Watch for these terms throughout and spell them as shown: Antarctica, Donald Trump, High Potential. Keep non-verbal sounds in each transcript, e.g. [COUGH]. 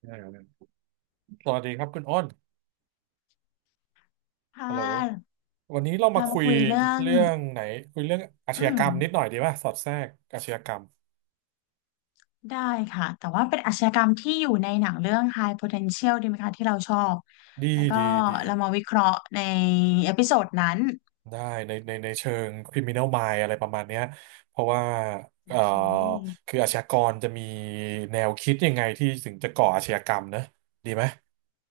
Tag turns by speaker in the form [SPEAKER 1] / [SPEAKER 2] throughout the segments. [SPEAKER 1] เออสวัสดีครับคุณอ้น
[SPEAKER 2] ค่
[SPEAKER 1] ฮัลโหล
[SPEAKER 2] ะ
[SPEAKER 1] วันนี้เรามา
[SPEAKER 2] เรา
[SPEAKER 1] คุ
[SPEAKER 2] มา
[SPEAKER 1] ย
[SPEAKER 2] คุยเรื่อง
[SPEAKER 1] เรื่องไหนคุยเรื่องอาช
[SPEAKER 2] อื
[SPEAKER 1] ญาก
[SPEAKER 2] ม
[SPEAKER 1] รรมนิดหน่อยดีป่ะสอดแทรกอาชญากรรม
[SPEAKER 2] ได้ค่ะ แต่ว่าเป็นอาชญากรรมที่อยู่ในหนังเรื่อง High Potential ดีไหมคะที่เราชอบ
[SPEAKER 1] ดี
[SPEAKER 2] แล้วก็
[SPEAKER 1] ดีดี
[SPEAKER 2] เรามาวิเคราะห์ในเอพิโซดนั้น
[SPEAKER 1] ได้ในเชิง criminal mind อะไรประมาณเนี้ยเพราะว่า
[SPEAKER 2] โอ
[SPEAKER 1] เอ่อ
[SPEAKER 2] เค
[SPEAKER 1] คืออาชญากรจะมีแนวคิดยังไงที่ถึงจะก่ออาชญากรรมนะดีไหม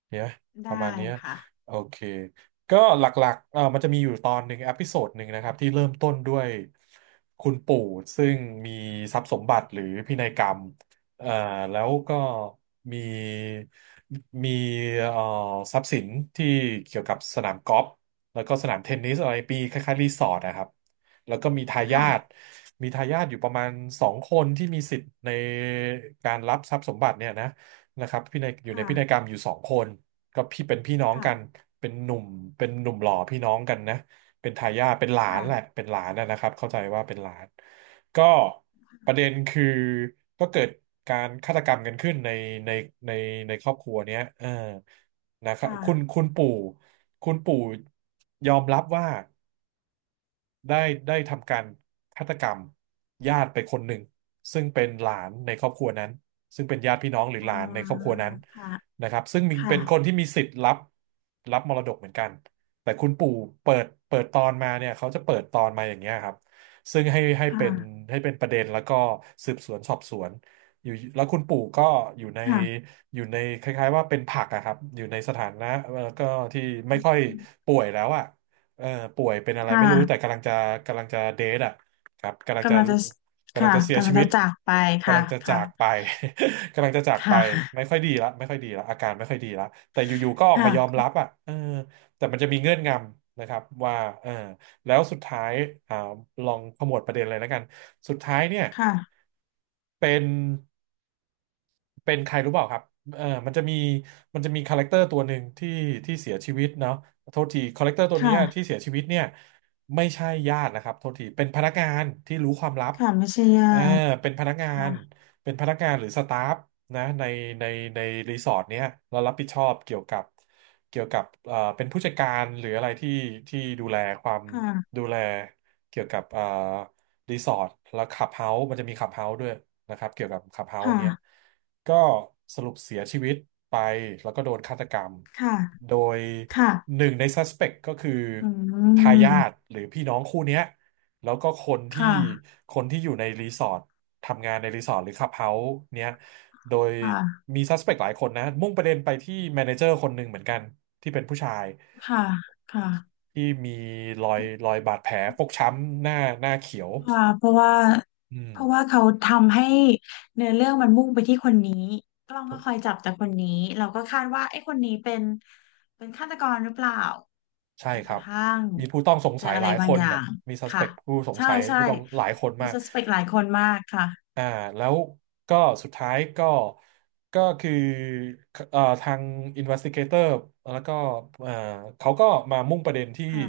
[SPEAKER 1] ดีไหมประ
[SPEAKER 2] ได้
[SPEAKER 1] มาณเนี้ย
[SPEAKER 2] ค่ะ
[SPEAKER 1] โอเคก็หลักๆมันจะมีอยู่ตอนหนึ่งอพิโซดหนึ่งนะครับที่เริ่มต้นด้วยคุณปู่ซึ่งมีทรัพย์สมบัติหรือพินัยกรรมเอ่อแล้วก็มีมีเอ่อทรัพย์สินที่เกี่ยวกับสนามกอล์ฟ แล้วก็สนามเทนนิสอะไรปีคล้ายๆรีสอร์ทนะครับแล้วก็มีทายาท
[SPEAKER 2] ค่ะ
[SPEAKER 1] มีทายาทอยู่ประมาณสองคนที่มีสิทธิ์ในการรับทรัพย์สมบัติเนี่ยนะนะครับพินัยอยู่ในพินัยกร
[SPEAKER 2] ค่ะ
[SPEAKER 1] รมอยู่สองคนก็พี่เป็นพี่น้อง
[SPEAKER 2] ค่ะ
[SPEAKER 1] กันเป็นหนุ่มเป็นหนุ่มหล่อพี่น้องกันนะเป็นทายาทเป็นหลานแหละ
[SPEAKER 2] ค่ะ
[SPEAKER 1] เป็นหลานนะนะครับเข้าใจว่าเป็นหลานก็ประเด็นคือก็เกิดการฆาตกรรมกันขึ้นในในในครอบครัวเนี้ยเออนะครับคุณ
[SPEAKER 2] ค่ะ
[SPEAKER 1] คุณปู่ คุณปู่ยอมรับว่า ได้ได้ทำการฆาตกรรมญาติไปคนหนึ่งซึ่งเป็นหลานในครอบครัวนั้นซึ่งเป็นญาติพี่น้องหรือ
[SPEAKER 2] อ่
[SPEAKER 1] หลานในครอบ
[SPEAKER 2] า
[SPEAKER 1] ครัวนั้น
[SPEAKER 2] ค่ะ
[SPEAKER 1] นะครับซึ่งมี
[SPEAKER 2] ค่ะ
[SPEAKER 1] เป็นคนที่มีสิทธิ์รับมรดกเหมือนกันแต่คุณปู่เปิดตอนมาเนี่ยเขาจะเปิดตอนมาอย่างเงี้ยครับซึ่งให้เป็น
[SPEAKER 2] ค่ะ
[SPEAKER 1] ให้เป็นประเด็นแล้วก็สืบสวนสอบสวนอยู่แล้วคุณปู่ก็อยู่ใน
[SPEAKER 2] ค่ะ
[SPEAKER 1] อยู่ในคล้ายๆว่าเป็นผักอะครับอยู่ในสถานะก็ที่ไม่ค่อยป่วยแล้วอะ เอ่อป่วยเป็นอะไร
[SPEAKER 2] ค่ะ
[SPEAKER 1] ไม่รู้แต่กำลังจะเดทอ่ะครับ
[SPEAKER 2] กำลังจะ
[SPEAKER 1] กำลัง
[SPEAKER 2] ค่ะ
[SPEAKER 1] จะเสีย
[SPEAKER 2] กำลั
[SPEAKER 1] ชี
[SPEAKER 2] ง
[SPEAKER 1] วิ
[SPEAKER 2] จะ
[SPEAKER 1] ต
[SPEAKER 2] จากไป
[SPEAKER 1] กำ
[SPEAKER 2] ค่ะ
[SPEAKER 1] ลังจะจา
[SPEAKER 2] ค่ะ
[SPEAKER 1] กไป [LAUGHS] กำลังจะจากไป
[SPEAKER 2] ค่
[SPEAKER 1] ไม่
[SPEAKER 2] ะ
[SPEAKER 1] ค่อยดีละไม่ค่อยดีละอาการไม่ค่อยดีละแต่อยู่ๆก็ออกมา
[SPEAKER 2] ค่ะ
[SPEAKER 1] ยอมรับอ่ะเออแต่มันจะมีเงื่อนงำนะครับว่าเออแล้วสุดท้ายอ่าลองขมวดประเด็นเลยแล้วกันสุดท้ายเนี่ย
[SPEAKER 2] ค่ะ
[SPEAKER 1] เป็น เป็นใครรู้เปล่าครับเออมันจะมีคาแรคเตอร์ตัวหนึ่งที่เสียชีวิตเนาะโทษทีคาแรคเตอร์ตัวเนี้ยที่
[SPEAKER 2] ค่ะ
[SPEAKER 1] เสียชีวิตเนี่ยไม่ใช่ญาตินะครับโทษทีเป็นพนักงานที่รู้ความลับ
[SPEAKER 2] ค่ะไม่ใช่ญา
[SPEAKER 1] เออ
[SPEAKER 2] ติ
[SPEAKER 1] เป็นพนักงา
[SPEAKER 2] ค่ะ
[SPEAKER 1] น เป็นพนักงานหรือสตาฟนะในในรีสอร์ทเนี้ยเรารับผิดชอบเกี่ยวกับเป็นผู้จัดการหรืออะไรที่ดูแลความ
[SPEAKER 2] ค่ะ
[SPEAKER 1] ดูแลเกี่ยวกับรีสอร์ทแล้วคลับเฮาส์มันจะมีคลับเฮาส์ด้วยนะครับเกี่ยวกับคลับเฮาส์
[SPEAKER 2] ค่ะ
[SPEAKER 1] เนี้ยก็สรุปเสียชีวิตไปแล้วก็โดนฆาตกรรม
[SPEAKER 2] ค่ะ
[SPEAKER 1] โดย
[SPEAKER 2] ค่ะ
[SPEAKER 1] หนึ่งในซัสเปกก็คือ
[SPEAKER 2] อื
[SPEAKER 1] ทายาท
[SPEAKER 2] ม
[SPEAKER 1] หรือพี่น้องคู่เนี้ยแล้วก็
[SPEAKER 2] ค่ะ
[SPEAKER 1] คนที่อยู่ในรีสอร์ท ทำงานในรีสอร์ทหรือคลับเฮาส์เนี้ยโดย
[SPEAKER 2] ค่ะ
[SPEAKER 1] มีซัสเปกหลายคนนะมุ่งประเด็นไปที่แมเนเจอร์คนหนึ่งเหมือนกันที่เป็นผู้ชาย
[SPEAKER 2] ค่ะค่ะ
[SPEAKER 1] ที่มีรอยบาดแผลฟกช้ำหน้าเขียว
[SPEAKER 2] ค่ะเพราะว่า
[SPEAKER 1] อืม
[SPEAKER 2] เพราะว่าเขาทำให้เนื้อเรื่องมันมุ่งไปที่คนนี้กล้อง
[SPEAKER 1] ถู
[SPEAKER 2] ก็
[SPEAKER 1] ก
[SPEAKER 2] คอยจับแต่คนนี้เราก็คาดว่าไอ้คนนี้เป็นฆาตกรหรือเปล่า
[SPEAKER 1] ใช่
[SPEAKER 2] จน
[SPEAKER 1] ค
[SPEAKER 2] ก
[SPEAKER 1] รั
[SPEAKER 2] ระ
[SPEAKER 1] บ
[SPEAKER 2] ทั่ง
[SPEAKER 1] มีผู้ต้องสง
[SPEAKER 2] เจอ
[SPEAKER 1] สัย
[SPEAKER 2] อะ
[SPEAKER 1] ห
[SPEAKER 2] ไร
[SPEAKER 1] ลาย
[SPEAKER 2] บา
[SPEAKER 1] ค
[SPEAKER 2] ง
[SPEAKER 1] น
[SPEAKER 2] อย่า
[SPEAKER 1] น่ะ
[SPEAKER 2] ง
[SPEAKER 1] มีซัสเป
[SPEAKER 2] ค่ะ
[SPEAKER 1] กผู้สง
[SPEAKER 2] ใช่
[SPEAKER 1] สัย
[SPEAKER 2] ใช่
[SPEAKER 1] ผู้ต้องหลายคน
[SPEAKER 2] มี
[SPEAKER 1] มาก
[SPEAKER 2] ส s เป c t หลายคนมากค่ะ
[SPEAKER 1] อ่าแล้วก็สุดท้ายก็ก็คือทาง investigator แล้วก็เอ่อเขาก็มามุ่งประเด็นที่
[SPEAKER 2] ค่ะ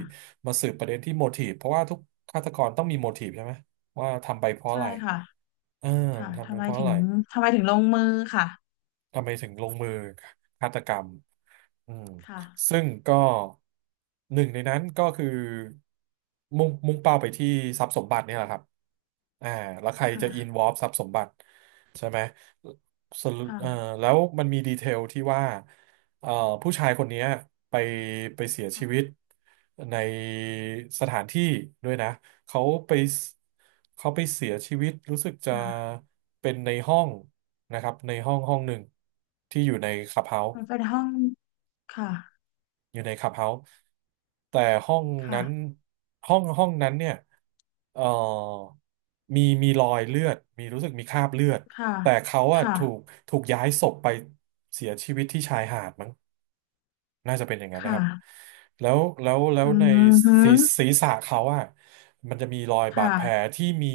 [SPEAKER 1] มาสืบประเด็นที่ motive เพราะว่าทุกฆาตกรต้องมี motive ใช่ไหมว่าทำไปเพราะอะ
[SPEAKER 2] ใช่
[SPEAKER 1] ไร
[SPEAKER 2] ค่ะ
[SPEAKER 1] เออ
[SPEAKER 2] ค่ะ
[SPEAKER 1] ทำไปเพราะอะไร
[SPEAKER 2] ทำไมถึงลงมือค่ะ
[SPEAKER 1] ทำไมถึงลงมือฆาตกรรมอืม
[SPEAKER 2] ค่ะ
[SPEAKER 1] ซึ่งก็หนึ่งในนั้นก็คือมุ่งเป้าไปที่ทรัพย์สมบัติเนี่ยแหละครับอ่าแล้วใครจะอินว
[SPEAKER 2] ค่ะ
[SPEAKER 1] อล์ฟทรัพย์สมบัติใช่ไหมสรุป
[SPEAKER 2] ค่ะ
[SPEAKER 1] แล้วมันมีดีเทลที่ว่าเอ่อผู้ชายคนเนี้ยไปไปเสียชีวิต
[SPEAKER 2] ค่ะ
[SPEAKER 1] ในสถานที่ด้วยนะ เขาไปเขาไปเสียชีวิตรู้สึกจะ
[SPEAKER 2] ค่ะ
[SPEAKER 1] เป็นในห้องนะครับในห้องห้องหนึ่งที่อยู่ในคลับเฮาส์
[SPEAKER 2] มันเป็นห้องค่ะ
[SPEAKER 1] อยู่ในคลับเฮาส์แต่ห้อง
[SPEAKER 2] ค่ะ
[SPEAKER 1] นั้นห้องห้องนั้นเนี่ยเอ่อมีรอยเลือดมีรู้สึกมีคราบเลือด
[SPEAKER 2] ค่ะ
[SPEAKER 1] แต่เขาอะ
[SPEAKER 2] ค่ะ
[SPEAKER 1] ถูกย้ายศพไปเสียชีวิตที่ชายหาดมั้งน่าจะเป็นอย่างนั้นนะค
[SPEAKER 2] ค่ะ
[SPEAKER 1] รับแล้ว
[SPEAKER 2] อื
[SPEAKER 1] ใน
[SPEAKER 2] มฮึ
[SPEAKER 1] ศีรษะเขาอะมันจะมีรอยบาด
[SPEAKER 2] ค่ะ
[SPEAKER 1] แผลที่มี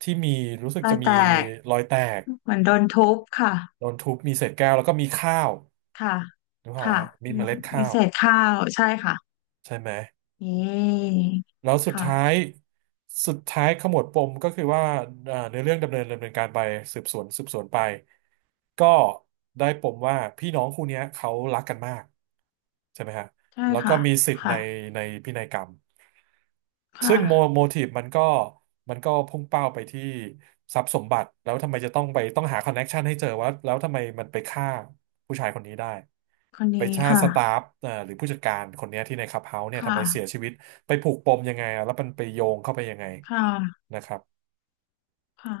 [SPEAKER 1] ที่มีรู้สึก
[SPEAKER 2] รอ
[SPEAKER 1] จะ
[SPEAKER 2] ย
[SPEAKER 1] มี
[SPEAKER 2] แตก
[SPEAKER 1] รอยแตก
[SPEAKER 2] เหมือนโดนทุบค่ะ
[SPEAKER 1] โดนทุบมีเศษแก้วแล้วก็มีข้าว
[SPEAKER 2] ค่ะ
[SPEAKER 1] นึกออกไหม
[SPEAKER 2] ค่ะ
[SPEAKER 1] ฮะมี
[SPEAKER 2] มี
[SPEAKER 1] เมล็ด
[SPEAKER 2] มี
[SPEAKER 1] ข้าว
[SPEAKER 2] เศษข้าวใช่ค่ะ
[SPEAKER 1] ใช่ไหม
[SPEAKER 2] นี่
[SPEAKER 1] แล้วสุด
[SPEAKER 2] ค่ะ
[SPEAKER 1] ท้ายสุดท้ายขมวดปมก็คือว่าในเรื่องดำเนินการไปสืบสวนไปก็ได้ปมว่าพี่น้องคู่เนี้ยเขารักกันมากใช่ไหมฮะ
[SPEAKER 2] ใช่
[SPEAKER 1] แล้วก็
[SPEAKER 2] ค่ะ
[SPEAKER 1] มีสิทธิ์ใน
[SPEAKER 2] ค่ะ
[SPEAKER 1] ในพินัยกรรม
[SPEAKER 2] ค่ะ
[SPEAKER 1] ซึ่งโมทีฟมันก็พุ่งเป้าไปที่ทรัพย์สมบัติแล้วทำไมจะต้องหาคอนเน็กชันให้เจอว่าแล้วทำไมมันไปฆ่าผู้ชายคนนี้ได้
[SPEAKER 2] คน
[SPEAKER 1] ไป
[SPEAKER 2] นี้
[SPEAKER 1] ชาติ
[SPEAKER 2] ค่ะ
[SPEAKER 1] สตาฟหรือผู้จัดการคนเนี้ยที่ในคลับเฮาส์เนี่ยทำ
[SPEAKER 2] ค่ะ
[SPEAKER 1] ไมเสียชีวิตไปผูกปมยังไงอะแล้วมันไปโยงเข้าไปยังไง
[SPEAKER 2] ค่ะ
[SPEAKER 1] นะครับ
[SPEAKER 2] ค่ะ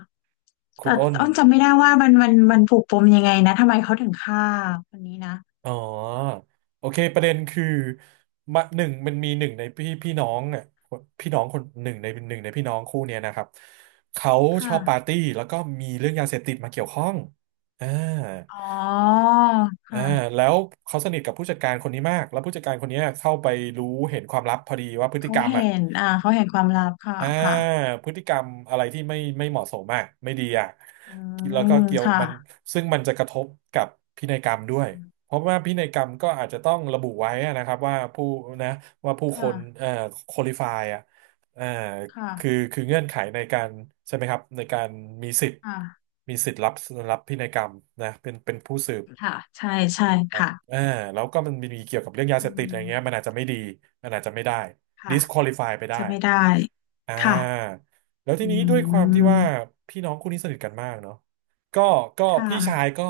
[SPEAKER 1] คุ
[SPEAKER 2] แต่
[SPEAKER 1] ณอ้น
[SPEAKER 2] อ้นจำไม่ได้ว่ามันผูกปมยังไงนะทำไมเขาถึงฆ่าคนนี้นะ
[SPEAKER 1] อ๋อโอเคประเด็นคือมาหนึ่งมันมีหนึ่งในพี่น้องอ่ะคนพี่น้องคนหนึ่งในพี่น้องคู่เนี้ยนะครับเขาชอบปาร์
[SPEAKER 2] ค่ะ
[SPEAKER 1] ตี้แล้วก็มีเรื่องยาเสพติดมาเกี่ยวข้องอ่า
[SPEAKER 2] อ๋อ
[SPEAKER 1] อ่า
[SPEAKER 2] ค่ะ
[SPEAKER 1] แล้วเขาสนิทกับผู้จัดการคนนี้มากแล้วผู้จัดการคนเนี้ยเข้าไปรู้เห็นความลับพอดีว่าพฤติ
[SPEAKER 2] เขา
[SPEAKER 1] กรรมอ่ะ
[SPEAKER 2] เห็นเขาเห็นความลับค่ะ
[SPEAKER 1] อ่า
[SPEAKER 2] ค่ะ
[SPEAKER 1] พฤติกรรมอะไรที่ไม่เหมาะสมอ่ะไม่ดีอ่ะ
[SPEAKER 2] อื
[SPEAKER 1] แล้วก็
[SPEAKER 2] ม
[SPEAKER 1] เกี่ยว
[SPEAKER 2] ค่ะ
[SPEAKER 1] มันซึ่งมันจะกระทบกับพินัยกรรมด้วยเพราะว่าพินัยกรรมก็อาจจะต้องระบุไว้อะนะครับว่าผู้นะว่าผู้คน
[SPEAKER 2] ค่ะ
[SPEAKER 1] คุริฟายอ่ะเอ่อ
[SPEAKER 2] ค
[SPEAKER 1] คือ
[SPEAKER 2] ่ะ
[SPEAKER 1] คือเงื่อนไขในการใช่ไหมครับในการมีสิทธิ์
[SPEAKER 2] ค่ะ
[SPEAKER 1] มีสิทธิ์รับรับพินัยกรรมนะเป็นผู้สืบ
[SPEAKER 2] ค่ะใช่ค่ะ
[SPEAKER 1] อ่าแล้วก็มันมีเกี่ยวกับเรื่องยาเส
[SPEAKER 2] อื
[SPEAKER 1] พติดอะไร
[SPEAKER 2] ม
[SPEAKER 1] เงี้ยมันอาจจะไม่ดีมันอาจจะไม่ได้
[SPEAKER 2] ค่ะ
[SPEAKER 1] disqualify ไปได้
[SPEAKER 2] จะไม่ได้
[SPEAKER 1] อ่
[SPEAKER 2] ค่ะ
[SPEAKER 1] าแล้วที
[SPEAKER 2] อื
[SPEAKER 1] นี้ด้วยความที่ว่า
[SPEAKER 2] ม
[SPEAKER 1] พี่น้องคู่นี้สนิทกันมากเนาะก็ก็
[SPEAKER 2] ค
[SPEAKER 1] พี่ชาย
[SPEAKER 2] ่ะ
[SPEAKER 1] ก็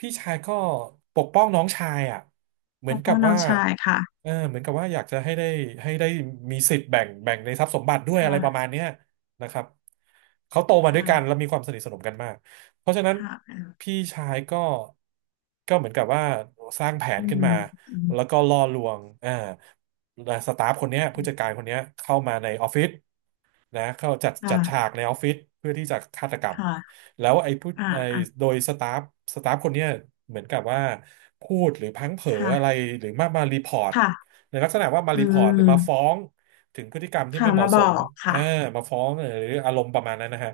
[SPEAKER 1] พี่ชายก็ปกป้องน้องชายอ่ะเห
[SPEAKER 2] ป
[SPEAKER 1] มือน
[SPEAKER 2] กป้
[SPEAKER 1] กั
[SPEAKER 2] อ
[SPEAKER 1] บ
[SPEAKER 2] งน้อ
[SPEAKER 1] ว่า
[SPEAKER 2] งชายค่ะ
[SPEAKER 1] เออเหมือนกับว่าอยากจะให้ได้ให้ได้มีสิทธิ์แบ่งในทรัพย์สมบัติด้วยอะไรประมา
[SPEAKER 2] ค่ะ
[SPEAKER 1] ณเนี้ยนะครับเขาโตมาด้วย
[SPEAKER 2] ค่ะ
[SPEAKER 1] กันแล้วมีความสนิทสนมกันมากเพราะฉะนั้น
[SPEAKER 2] ค่ะ
[SPEAKER 1] พี่ชายก็ก็เหมือนกับว่าสร้างแผน
[SPEAKER 2] อื
[SPEAKER 1] ขึ้นมา
[SPEAKER 2] มอืม
[SPEAKER 1] แล้วก็ล่อลวงอ่าสตาฟคนเนี้ยผู้จัดการคนเนี้ยเข้ามาในออฟฟิศ นะเข้าจัดฉา
[SPEAKER 2] ค่ะ
[SPEAKER 1] กในออฟฟิศเพื่อที่จะฆาตกรรม
[SPEAKER 2] ค่ะ
[SPEAKER 1] แล้วไอ้ผู้
[SPEAKER 2] อ่า
[SPEAKER 1] ไอ้
[SPEAKER 2] อ่ะ
[SPEAKER 1] โดยสตาฟคนเนี้ยเหมือนกับว่าพูดหรือพลั้งเผลออะไร
[SPEAKER 2] ค่ะ
[SPEAKER 1] หรือมารีพอร์ต
[SPEAKER 2] ค่ะ
[SPEAKER 1] ในลักษณะว่ามา
[SPEAKER 2] อื
[SPEAKER 1] รีพอร์ตหรือมาฟ้อ
[SPEAKER 2] ม
[SPEAKER 1] งถึงพฤติกรรมที่
[SPEAKER 2] ค่ะ
[SPEAKER 1] ไม่เห
[SPEAKER 2] มา
[SPEAKER 1] มาะ
[SPEAKER 2] บ
[SPEAKER 1] ส
[SPEAKER 2] อ
[SPEAKER 1] ม
[SPEAKER 2] ก
[SPEAKER 1] เออ
[SPEAKER 2] ค่ะ
[SPEAKER 1] มาฟ้องหรืออารมณ์ประมาณนั้นนะฮะ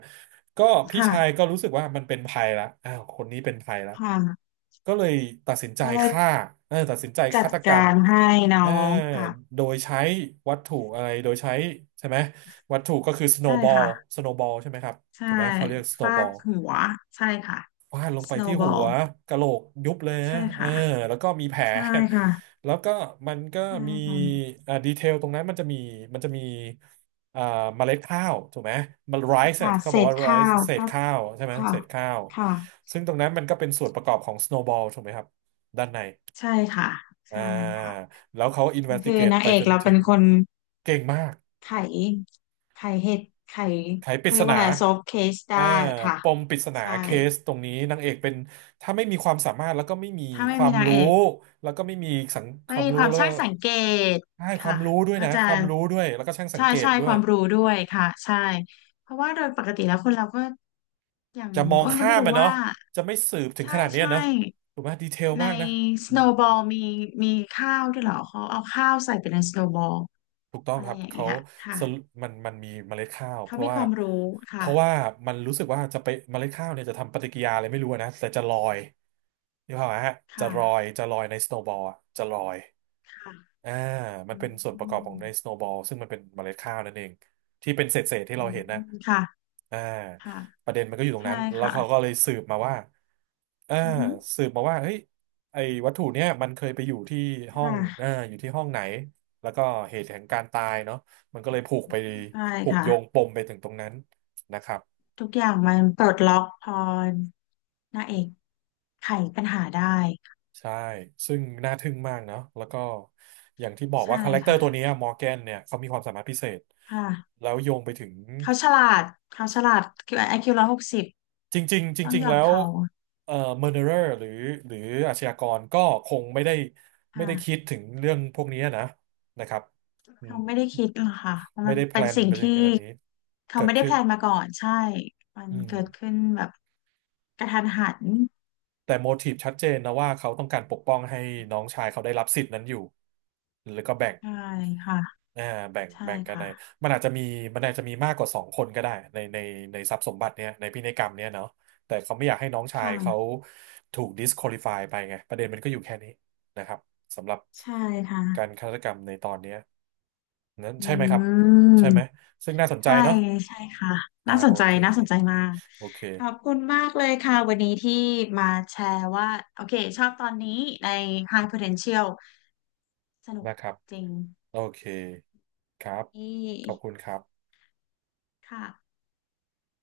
[SPEAKER 1] ก็พี่ชาย
[SPEAKER 2] ค่ะ
[SPEAKER 1] ก็รู้สึกว่ามันเป็นภัยละอ้าวคนนี้เป็นภัยละ
[SPEAKER 2] ค่ะ
[SPEAKER 1] ก็เลยตัดสินใจ
[SPEAKER 2] ก็เลย
[SPEAKER 1] ฆ่าเออตัดสินใจ
[SPEAKER 2] จั
[SPEAKER 1] ฆา
[SPEAKER 2] ด
[SPEAKER 1] ตกรร
[SPEAKER 2] กา
[SPEAKER 1] ม
[SPEAKER 2] รให้
[SPEAKER 1] เอ
[SPEAKER 2] น้
[SPEAKER 1] อ
[SPEAKER 2] องค่ะ
[SPEAKER 1] โดยใช้วัตถุอะไร โดยใช้ใช่ไหม วัตถุก็คือสโน
[SPEAKER 2] ใช่
[SPEAKER 1] w b บอล
[SPEAKER 2] ค่ะ
[SPEAKER 1] สโน w b บอลใช่ไหมครับ
[SPEAKER 2] ใช่
[SPEAKER 1] ถูกไหมเขาเรียกสโน w
[SPEAKER 2] ฟา
[SPEAKER 1] b บอ
[SPEAKER 2] ด
[SPEAKER 1] ล
[SPEAKER 2] หัวใช่ค่ะ
[SPEAKER 1] ฟาดลงไปที่หั
[SPEAKER 2] snowball
[SPEAKER 1] วกะโหลกยุบเลย
[SPEAKER 2] ใช่
[SPEAKER 1] ฮะเออ
[SPEAKER 2] ค่ะ
[SPEAKER 1] แล้วก็มีแผล
[SPEAKER 2] ใช่ค่ะ
[SPEAKER 1] [LAUGHS] แล้วก็มันก็
[SPEAKER 2] ใช่
[SPEAKER 1] มี
[SPEAKER 2] ค่ะ
[SPEAKER 1] อ่าดีเทลตรงนั้นมันจะมีอ่าเมล็ดข้าวถูกไหมมันไรซ์
[SPEAKER 2] ค่ะ
[SPEAKER 1] ที่เขา
[SPEAKER 2] เศ
[SPEAKER 1] บอก
[SPEAKER 2] ษ
[SPEAKER 1] ว่าไร
[SPEAKER 2] ข้า
[SPEAKER 1] ซ์
[SPEAKER 2] ว
[SPEAKER 1] เศษ
[SPEAKER 2] ก็
[SPEAKER 1] ข้าวใช่ไหม
[SPEAKER 2] ค่ะ
[SPEAKER 1] เศษข้าว
[SPEAKER 2] ค่ะ
[SPEAKER 1] ซึ่งตรงนั้นมันก็เป็นส่วนประกอบของ snowball ถูกไหมครับด้านใน
[SPEAKER 2] ใช่ค่ะ
[SPEAKER 1] อ่า
[SPEAKER 2] ใช่ค่ะ
[SPEAKER 1] แล้วเขา
[SPEAKER 2] ก็คือ
[SPEAKER 1] investigate
[SPEAKER 2] นาง
[SPEAKER 1] ไป
[SPEAKER 2] เอก
[SPEAKER 1] จน
[SPEAKER 2] เรา
[SPEAKER 1] ถึ
[SPEAKER 2] เป็น
[SPEAKER 1] ง
[SPEAKER 2] คน
[SPEAKER 1] เก่งมาก
[SPEAKER 2] ไขไข
[SPEAKER 1] ไขปริ
[SPEAKER 2] เขา
[SPEAKER 1] ศ
[SPEAKER 2] เรียก
[SPEAKER 1] นา
[SPEAKER 2] ว่าอะไร solve case ได้
[SPEAKER 1] อ่า
[SPEAKER 2] ค่ะ
[SPEAKER 1] ปมปริศนา
[SPEAKER 2] ใช่
[SPEAKER 1] เคสตรงนี้นางเอกเป็นถ้าไม่มีความสามารถแล้วก็ไม่มี
[SPEAKER 2] ถ้า
[SPEAKER 1] ค
[SPEAKER 2] ไม่
[SPEAKER 1] วา
[SPEAKER 2] มี
[SPEAKER 1] ม
[SPEAKER 2] นาง
[SPEAKER 1] รู้
[SPEAKER 2] เอก
[SPEAKER 1] แล้วก็ไม่มีสังค
[SPEAKER 2] ไม่
[SPEAKER 1] วาม
[SPEAKER 2] มีค
[SPEAKER 1] รู้
[SPEAKER 2] วาม
[SPEAKER 1] แล้วก็
[SPEAKER 2] ช่างสังเกต
[SPEAKER 1] ใช่ความ
[SPEAKER 2] ค่ะ
[SPEAKER 1] รู้ด้วย
[SPEAKER 2] ก็
[SPEAKER 1] นะ
[SPEAKER 2] จะ
[SPEAKER 1] ความรู้ด้วยแล้วก็ช่างสัง
[SPEAKER 2] ใช่
[SPEAKER 1] เกต
[SPEAKER 2] ใช่
[SPEAKER 1] ด้ว
[SPEAKER 2] ค
[SPEAKER 1] ย
[SPEAKER 2] วามรู้ด้วยค่ะใช่เพราะว่าโดยปกติแล้วคนเราก็อย่าง
[SPEAKER 1] จะมอง
[SPEAKER 2] อ้นก็
[SPEAKER 1] ข้า
[SPEAKER 2] ไม่
[SPEAKER 1] ม
[SPEAKER 2] รู้
[SPEAKER 1] อ่ะเนาะ
[SPEAKER 2] ว่า
[SPEAKER 1] จะไม่สืบถึงข
[SPEAKER 2] ใช่
[SPEAKER 1] นาดเนี้ย
[SPEAKER 2] ใช่
[SPEAKER 1] นะถูกไหมดีเทล
[SPEAKER 2] ใน
[SPEAKER 1] มากนะ
[SPEAKER 2] สโน w b บอลมีข้าวด้วยเหรอเขาเอาข้าวใส่ไปในสโน w b บอล
[SPEAKER 1] ถูกต้อง
[SPEAKER 2] อะไร
[SPEAKER 1] ครับ
[SPEAKER 2] อย่าง
[SPEAKER 1] เขา
[SPEAKER 2] เงี้ยค่ะ
[SPEAKER 1] สรุมันมีเมล็ดข้าวเพ
[SPEAKER 2] เขา
[SPEAKER 1] ราะ
[SPEAKER 2] มีค
[SPEAKER 1] ว่า
[SPEAKER 2] วามรู้
[SPEAKER 1] เพ
[SPEAKER 2] ค่ะ
[SPEAKER 1] ราะว่ามันรู้สึกว่าจะไปเมล็ดข้าวเนี่ยจะทำปฏิกิริยาอะไรไม่รู้อะนะแต่จะลอยนี่พออกไหมฮะ
[SPEAKER 2] ค
[SPEAKER 1] จะลอย
[SPEAKER 2] ่ะ
[SPEAKER 1] ในสโนว์บอลจะลอย
[SPEAKER 2] ค่ะ
[SPEAKER 1] อ่ามัน
[SPEAKER 2] อื
[SPEAKER 1] เป็นส่วนประกอบข
[SPEAKER 2] ม
[SPEAKER 1] องในสโน w b บอลซึ่งมันเป็นเมล็ดข้าวนั่นเองที่เป็นเศษที่
[SPEAKER 2] อื
[SPEAKER 1] เรา
[SPEAKER 2] ม
[SPEAKER 1] เห็นนะ
[SPEAKER 2] ค่ะ
[SPEAKER 1] อ่า
[SPEAKER 2] ค่ะ
[SPEAKER 1] ประเด็นมันก็อยู่ตรง
[SPEAKER 2] ใช่
[SPEAKER 1] นั้นแล้ว
[SPEAKER 2] ค่ะ
[SPEAKER 1] เขาก็เลยสืบมาว่าอ่า
[SPEAKER 2] อือฮึ
[SPEAKER 1] สืบมาว่าเฮ้ยไอ้วัตถุเนี้ยมันเคยไปอยู่ที่ห้องอ่า
[SPEAKER 2] ค่ะ
[SPEAKER 1] อยู่ที่ห้องไหนแล้วก็เหตุแห่งการตายเนาะมันก็เลยผูกไป
[SPEAKER 2] ใช่
[SPEAKER 1] ผูก
[SPEAKER 2] ค่ะ
[SPEAKER 1] โยงปมไปถึงตรงนั้นนะครับ
[SPEAKER 2] ทุกอย่างมันปลดล็อกพอนางเอกไขปัญหาได้
[SPEAKER 1] ใช่ซึ่งน่าทึ่งมากเนาะแล้วก็อย่างที่บอก
[SPEAKER 2] ใช่
[SPEAKER 1] ว่าคาแรคเตอ
[SPEAKER 2] ค่ะ
[SPEAKER 1] ร์ตัวเนี้มอร์แกนเนี่ยเขามีความสามารถพิเศษ
[SPEAKER 2] ค่ะ
[SPEAKER 1] แล้วโยงไปถึง
[SPEAKER 2] เขาฉลาดเขาฉลาดไอคิว160
[SPEAKER 1] จริงๆจ
[SPEAKER 2] ต้อง
[SPEAKER 1] ริง
[SPEAKER 2] ย
[SPEAKER 1] ๆ
[SPEAKER 2] อ
[SPEAKER 1] แล้
[SPEAKER 2] ม
[SPEAKER 1] ว
[SPEAKER 2] เขา
[SPEAKER 1] เอ่อ murderer หรือหรืออาชญากรก็คงไม่ได้ไม่ได้คิด
[SPEAKER 2] ค่ะ
[SPEAKER 1] ถึงเรื่องพวกนี้นะนะครับอืม
[SPEAKER 2] เขาไม่ได้คิดหรอกค่ะเพราะ
[SPEAKER 1] ไม่
[SPEAKER 2] มัน
[SPEAKER 1] ได้แพล
[SPEAKER 2] เป็น
[SPEAKER 1] น
[SPEAKER 2] สิ่ง
[SPEAKER 1] ไปถึ
[SPEAKER 2] ที่
[SPEAKER 1] งขนาดนี้
[SPEAKER 2] เขา
[SPEAKER 1] เกิ
[SPEAKER 2] ไม่
[SPEAKER 1] ด
[SPEAKER 2] ได้แพ
[SPEAKER 1] ขึ้น
[SPEAKER 2] ลนมาก่อนใช่ มัน
[SPEAKER 1] อืม
[SPEAKER 2] เกิดขึ้นแบบกระทันหัน
[SPEAKER 1] แต่โมทีฟชัดเจนนะว่าเขาต้องการปกป้องให้น้องชายเขาได้รับสิทธิ์นั้นอยู่แล้วก็แบ่ง
[SPEAKER 2] ใช่ค่ะ
[SPEAKER 1] อ่าแบ่ง
[SPEAKER 2] ใช่
[SPEAKER 1] แบ่งกัน
[SPEAKER 2] ค่ะ
[SPEAKER 1] ในมันอาจจะมีมันอาจจะมีมากกว่าสองคนก็ได้ในในทรัพย์สมบัติเนี่ยในพินัยกรรมเนี่ยเนาะแต่เขาไม่อยากให้น้องชาย
[SPEAKER 2] ค่ะ
[SPEAKER 1] เขาถูก disqualify ไปไงประเด็นมันก็อยู่แค่นี้นะครับสำหรับ
[SPEAKER 2] ใช่ค่ะ
[SPEAKER 1] การฆาตกรรมในตอนเนี้ยนั้น
[SPEAKER 2] อื
[SPEAKER 1] ใช่ไหมครับ
[SPEAKER 2] ม
[SPEAKER 1] ใช่ไหมซึ่งน่าสนใจ
[SPEAKER 2] ใช่
[SPEAKER 1] เนาะ
[SPEAKER 2] ใช่ค่ะ
[SPEAKER 1] อ่าโอเค
[SPEAKER 2] น่าสนใจมาก
[SPEAKER 1] โอเค
[SPEAKER 2] ขอบคุณมากเลยค่ะวันนี้ที่มาแชร์ว่าโอเคชอบตอนนี้ใน High Potential สนุก
[SPEAKER 1] นะครับ
[SPEAKER 2] จริง
[SPEAKER 1] โอเคครับ
[SPEAKER 2] นี
[SPEAKER 1] ขอบคุ
[SPEAKER 2] ่
[SPEAKER 1] ณครับ
[SPEAKER 2] ค่ะ